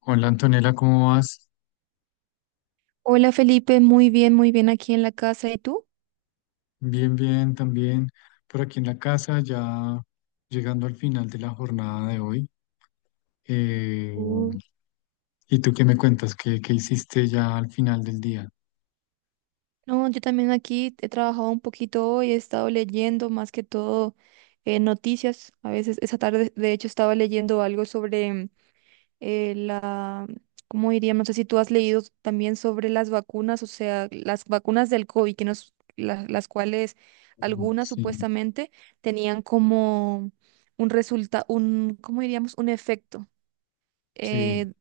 Hola Antonella, ¿cómo vas? Hola Felipe, muy bien aquí en la casa. ¿Y tú? Bien, bien, también por aquí en la casa, ya llegando al final de la jornada de hoy. Eh, Mm. ¿Y tú qué me cuentas? ¿¿Qué hiciste ya al final del día? No, yo también aquí he trabajado un poquito hoy, he estado leyendo más que todo noticias. A veces esa tarde, de hecho, estaba leyendo algo sobre la, ¿cómo diría? No sé si tú has leído también sobre las vacunas, o sea, las vacunas del COVID, que nos, las cuales Mm. algunas Sí, supuestamente tenían como un resultado, un, ¿cómo diríamos? Un efecto. sí, eh,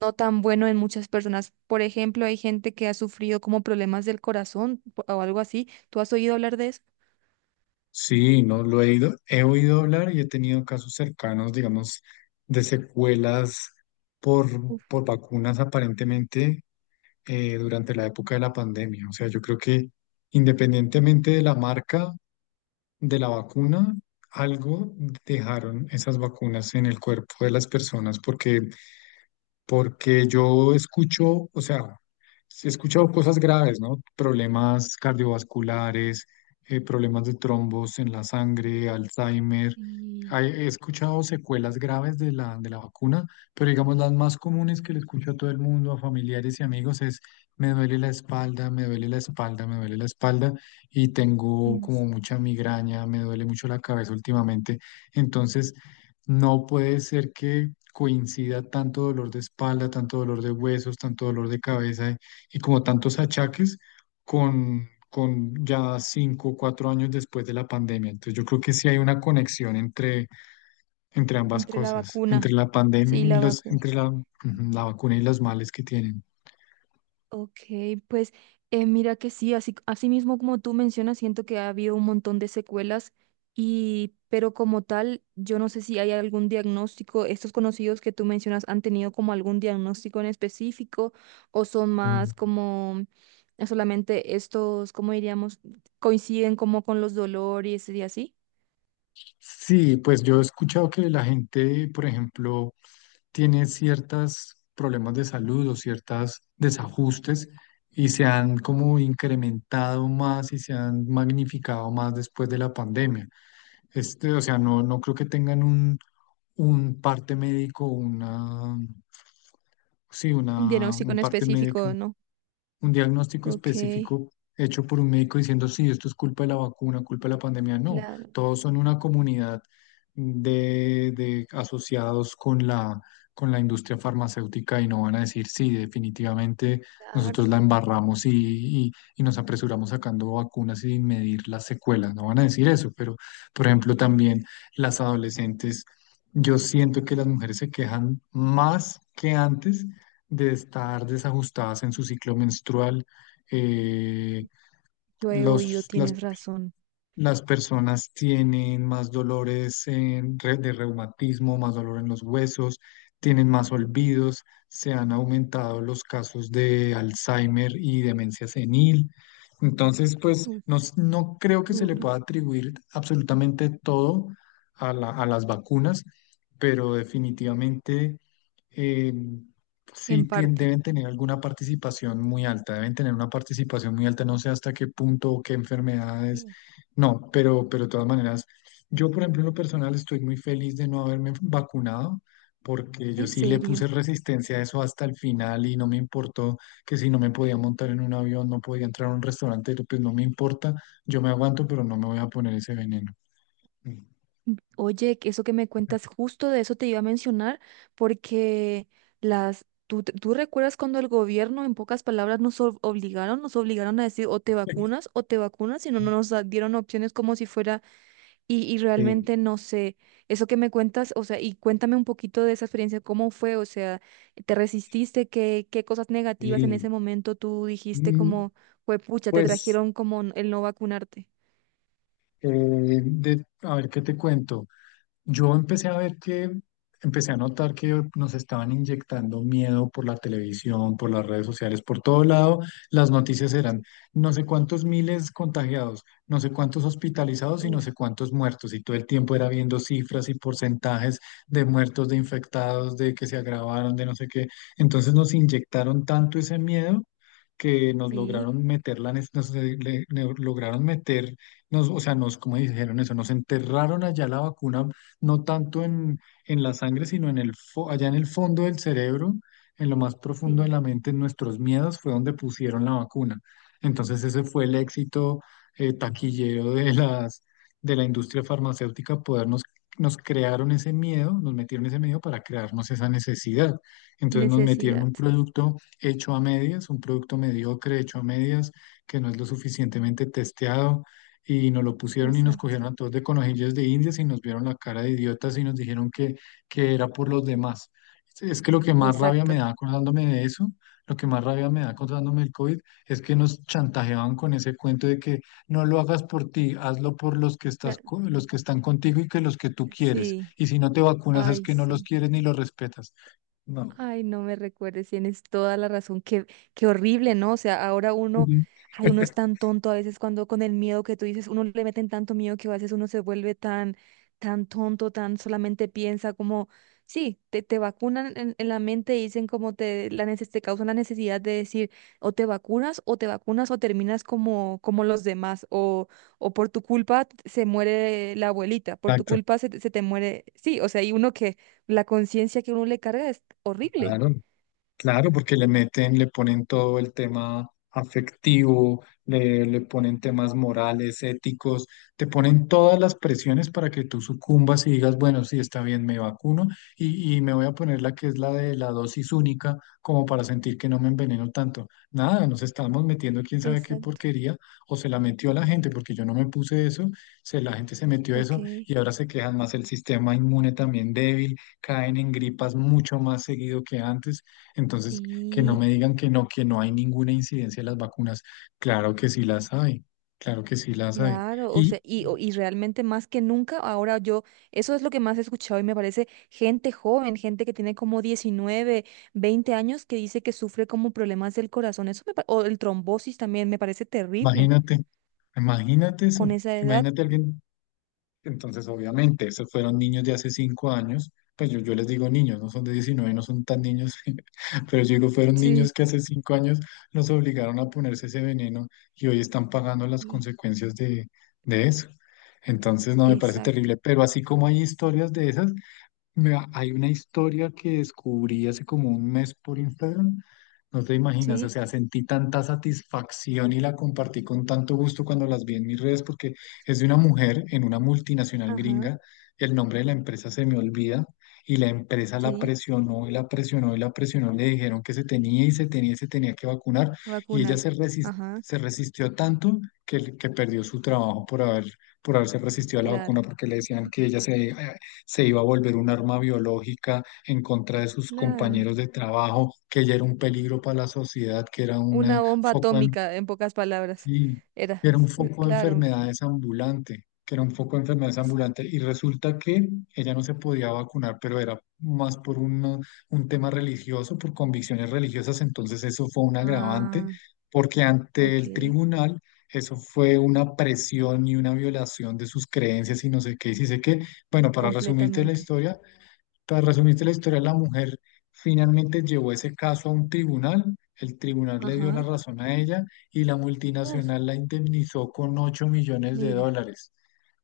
no tan bueno en muchas personas. Por ejemplo, hay gente que ha sufrido como problemas del corazón o algo así. ¿Tú has oído hablar de eso? sí, no lo he ido, he oído hablar y he tenido casos cercanos, digamos, de secuelas por, Uf. por vacunas aparentemente durante la época de la pandemia. O sea, yo creo que independientemente de la marca, de la vacuna, algo dejaron esas vacunas en el cuerpo de las personas porque yo escucho, o sea, he escuchado cosas graves, ¿no? Problemas cardiovasculares, problemas de trombos en la sangre, Alzheimer. y He escuchado secuelas graves de la vacuna, pero digamos las más comunes que le escucho a todo el mundo, a familiares y amigos, es me duele la espalda, me duele la espalda, me duele la espalda y tengo en- como mucha migraña, me duele mucho la cabeza últimamente. Entonces, no puede ser que coincida tanto dolor de espalda, tanto dolor de huesos, tanto dolor de cabeza y como tantos achaques con ya 5 o 4 años después de la pandemia. Entonces yo creo que sí hay una conexión entre ambas Entre la cosas, vacuna. entre la pandemia Sí, y la los, vacuna. entre ujú, la vacuna y los males que tienen. Ok, pues mira que sí, así, así mismo como tú mencionas, siento que ha habido un montón de secuelas y, pero como tal, yo no sé si hay algún diagnóstico, estos conocidos que tú mencionas han tenido como algún diagnóstico en específico o son Mm. más como solamente estos, ¿cómo diríamos? Coinciden como con los dolores y así. Sí, pues yo he escuchado que la gente, por ejemplo, tiene ciertos problemas de salud o ciertos desajustes y se han como incrementado más y se han magnificado más después de la pandemia. Este, o sea, no, no creo que tengan un parte médico, una, sí, Un una, diagnóstico un en parte específico, médico, ¿no? un diagnóstico Ok, específico hecho por un médico diciendo: sí, esto es culpa de la vacuna, culpa de la pandemia. No, claro, todos son una comunidad de asociados con la industria farmacéutica, y no van a decir: sí, definitivamente nosotros la claro. embarramos y, y nos apresuramos sacando vacunas sin medir las secuelas. No van a decir eso, pero, por ejemplo, también las adolescentes. Yo siento que las mujeres se quejan más que antes de estar desajustadas en su ciclo menstrual. eh, Yo he oído, los, las tienes razón. las personas tienen más dolores de reumatismo, más dolor en los huesos, tienen más olvidos, se han aumentado los casos de Alzheimer y demencia senil. Entonces, pues no, Uf, no creo que se le duro, pueda atribuir absolutamente todo a las vacunas, pero definitivamente eh, sí en parte. deben tener alguna participación muy alta, deben tener una participación muy alta, no sé hasta qué punto o qué enfermedades no, pero de todas maneras, yo por ejemplo en lo personal estoy muy feliz de no haberme vacunado, porque yo En sí le puse serio. resistencia a eso hasta el final y no me importó que si no me podía montar en un avión, no podía entrar a un restaurante, pues no me importa, yo me aguanto, pero no me voy a poner ese veneno. Oye, que eso que me cuentas, justo de eso te iba a mencionar, porque las, ¿tú, tú recuerdas cuando el gobierno, en pocas palabras, nos obligaron a decir o te vacunas, y no nos dieron opciones como si fuera, y Sí, realmente no sé, eso que me cuentas, o sea, y cuéntame un poquito de esa experiencia, ¿cómo fue? O sea, ¿te resististe? ¿Qué, qué cosas negativas en y ese momento tú dijiste mm, como, fue pucha, te pues, trajeron como el no vacunarte? eh, a ver qué te cuento. Yo empecé a ver que. Empecé a notar que nos estaban inyectando miedo por la televisión, por las redes sociales, por todo lado. Las noticias eran: no sé cuántos miles contagiados, no sé cuántos hospitalizados y no Uf, sé cuántos muertos. Y todo el tiempo era viendo cifras y porcentajes de muertos, de infectados, de que se agravaron, de no sé qué. Entonces nos inyectaron tanto ese miedo que nos sí, lograron meter la, nos, lograron meter, nos, o sea, nos, como dijeron eso, nos enterraron allá la vacuna, no tanto en la sangre, sino allá en el fondo del cerebro, en lo más profundo de sí. la mente, en nuestros miedos, fue donde pusieron la vacuna. Entonces ese fue el éxito, taquillero, de la industria farmacéutica: podernos, nos crearon ese miedo, nos metieron ese miedo para crearnos esa necesidad. Entonces nos metieron Necesidad. un producto hecho a medias, un producto mediocre hecho a medias, que no es lo suficientemente testeado, y nos lo pusieron, y nos Exacto. cogieron a todos de conejillos de indias, y nos vieron la cara de idiotas, y nos dijeron que era por los demás. Es que lo que más rabia me Exacto. da acordándome de eso, lo que más rabia me da acordándome del COVID, es que nos chantajeaban con ese cuento de que no lo hagas por ti, hazlo por La- los que están contigo y que los que tú quieres. sí. Y si no te vacunas es Ay, que no los sí. quieres ni los respetas. No. Ay, no me recuerdes, tienes toda la razón. Qué, qué horrible, ¿no? O sea, ahora uno, Ujú. ay, uno es tan tonto a veces cuando con el miedo que tú dices, uno le meten tanto miedo que a veces uno se vuelve tan, tan tonto, tan solamente piensa como, sí, te vacunan en, la mente y dicen como te, la te causan la necesidad de decir, o te vacunas, o te vacunas, o terminas como, como los demás, o por tu culpa se muere la abuelita, por tu Exacto. culpa se te muere, sí, o sea, hay uno que la conciencia que uno le carga es horrible. Claro. Claro, porque le meten, le ponen todo el tema afectivo, le ponen temas morales, éticos, te ponen todas las presiones para que tú sucumbas y digas: bueno, sí, está bien, me vacuno, y me voy a poner la que es la de la dosis única, como para sentir que no me enveneno tanto. Nada, nos estamos metiendo quién sabe qué Exacto. porquería, o se la metió a la gente, porque yo no me puse eso. Se, la gente se metió eso Ok. y ahora se quejan más: el sistema inmune también débil, caen en gripas mucho más seguido que antes. Entonces, que no Sí, me digan que no hay ninguna incidencia de las vacunas. Claro que sí las hay, claro que sí las hay. claro, o sea, Y y, o- y realmente más que nunca, ahora yo, eso es lo que más he escuchado y me parece gente joven, gente que tiene como 19 20 años que dice que sufre como problemas del corazón, eso me, o el trombosis también me parece terrible imagínate, imagínate con eso, esa edad. imagínate alguien, entonces obviamente, esos fueron niños de hace 5 años, pues yo les digo niños, no son de 19, no son tan niños, pero yo digo, fueron Sí. niños que hace 5 años los obligaron a ponerse ese veneno y hoy están pagando las Sí, consecuencias de eso. Entonces, no, me parece exacto, terrible, pero así como hay historias de esas, mira, hay una historia que descubrí hace como un mes por Instagram. No te imaginas, o sí, sea, sentí tanta satisfacción y la compartí con tanto gusto cuando las vi en mis redes, porque es de una mujer en una multinacional ajá, gringa. El nombre de la empresa se me olvida, y la empresa la sí, presionó y la presionó y la presionó. Le dijeron que se tenía y se tenía y se tenía que vacunar, y ella vacunar, se resis- ajá, se resistió tanto que perdió su trabajo por haberse resistido a la claro, vacuna, porque le decían que ella se iba a volver un arma biológica en contra de sus claro. compañeros de trabajo, que ya era un peligro para la sociedad, que era un Una bomba atómica, en pocas palabras. Sí, Era, que era un foco de claro. enfermedades ambulante, que era un foco de enfermedades ambulante. Y resulta que ella no se podía vacunar, pero era más un tema religioso, por convicciones religiosas. Entonces eso fue un agravante, Ah, porque ante ok, el tribunal eso fue una presión y una violación de sus creencias y no sé qué, y sí sé qué. Bueno, para resumirte la completamente. historia, la mujer finalmente llevó ese caso a un tribunal, el tribunal le Ajá. dio la razón a ella, y la Uf, multinacional la indemnizó con ocho millones de mira, dólares.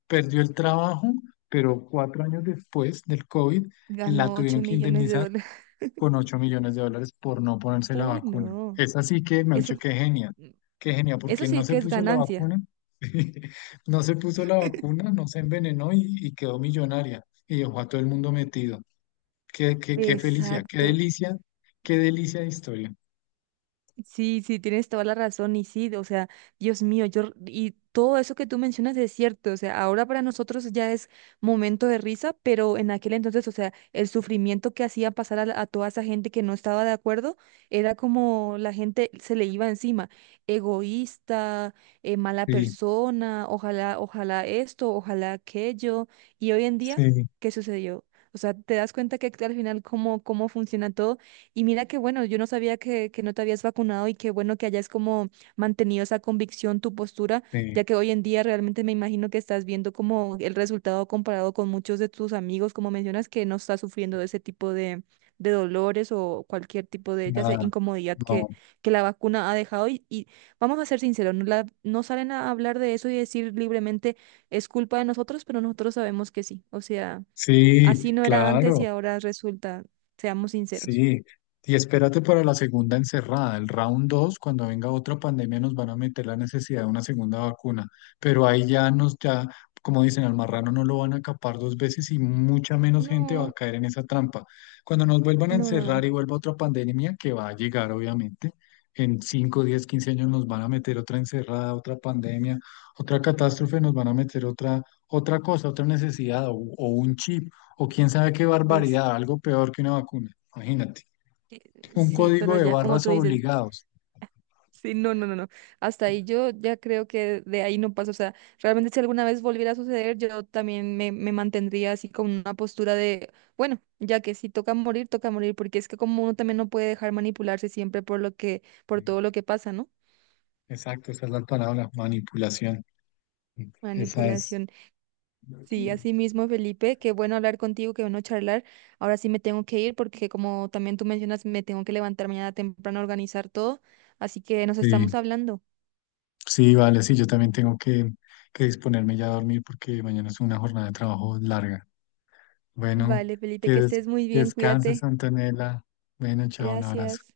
Perdió el trabajo, pero 4 años después del COVID la ganó tuvieron ocho que millones de indemnizar dólares. con $8 millones por no ponerse la Uy, vacuna. no. Es así que, me han Eso, dicho, qué genial, eso porque no sí se que es puso la ganancia. vacuna, no se puso la vacuna, no se envenenó y quedó millonaria y dejó a todo el mundo metido. Qué felicidad, Exacto. Qué delicia de historia. Sí, sí, tienes toda la razón y sí, o sea, Dios mío, yo y todo eso que tú mencionas es cierto, o sea, ahora para nosotros ya es momento de risa, pero en aquel entonces, o sea, el sufrimiento que hacía pasar a, a toda esa gente que no estaba de acuerdo era como la gente se le iba encima, egoísta, mala Sí, persona, ojalá, ojalá esto, ojalá aquello, y hoy en día, sí, ¿qué sucedió? O sea, te das cuenta que al final cómo funciona todo. Y mira que bueno, yo no sabía que no te habías vacunado y qué bueno que hayas como mantenido esa convicción, tu postura, sí, ya que hoy en día realmente me imagino que estás viendo como el resultado comparado con muchos de tus amigos, como mencionas, que no estás sufriendo de ese tipo de, dolores o cualquier tipo de, ya sea, nada, incomodidad que, no. que la vacuna ha dejado. Y vamos a ser sinceros, no, no salen a hablar de eso y decir libremente es culpa de nosotros, pero nosotros sabemos que sí. O sea, así Sí, no era antes y claro. ahora resulta, seamos sinceros. Sí, y espérate para la segunda encerrada, el round 2, cuando venga otra pandemia nos van a meter la necesidad de una segunda vacuna, pero ahí ya nos, ya, como dicen, al marrano no lo van a capar 2 veces y mucha menos gente va a No, caer en esa trampa. Cuando nos vuelvan a no, no, no, no. encerrar y vuelva otra pandemia, que va a llegar obviamente, en 5, 10, 15 años nos van a meter otra encerrada, otra pandemia, otra catástrofe, nos van a meter otra, otra cosa, otra necesidad, o un chip o quién sabe qué Pues barbaridad, algo peor que una vacuna. Imagínate. Un sí, código pero de ya como barras tú dices, obligados. sí, no, no, no, no. Hasta ahí yo ya creo que de ahí no pasa. O sea, realmente si alguna vez volviera a suceder, yo también me mantendría así con una postura de, bueno, ya que si toca morir, toca morir, porque es que como uno también no puede dejar manipularse siempre por lo que, por Sí. todo lo que pasa, ¿no? Exacto, esa es la palabra, manipulación. Esa es. Manipulación. Sí, así mismo, Felipe, qué bueno hablar contigo, qué bueno charlar. Ahora sí me tengo que ir porque como también tú mencionas, me tengo que levantar mañana temprano a organizar todo, así que nos estamos Sí, hablando. sí, vale, sí, yo también tengo que disponerme ya a dormir porque mañana es una jornada de trabajo larga. Bueno, Vale, Felipe, que, que des- estés muy que bien, descanses, cuídate. Antonella. Bueno, chao, un abrazo. Gracias.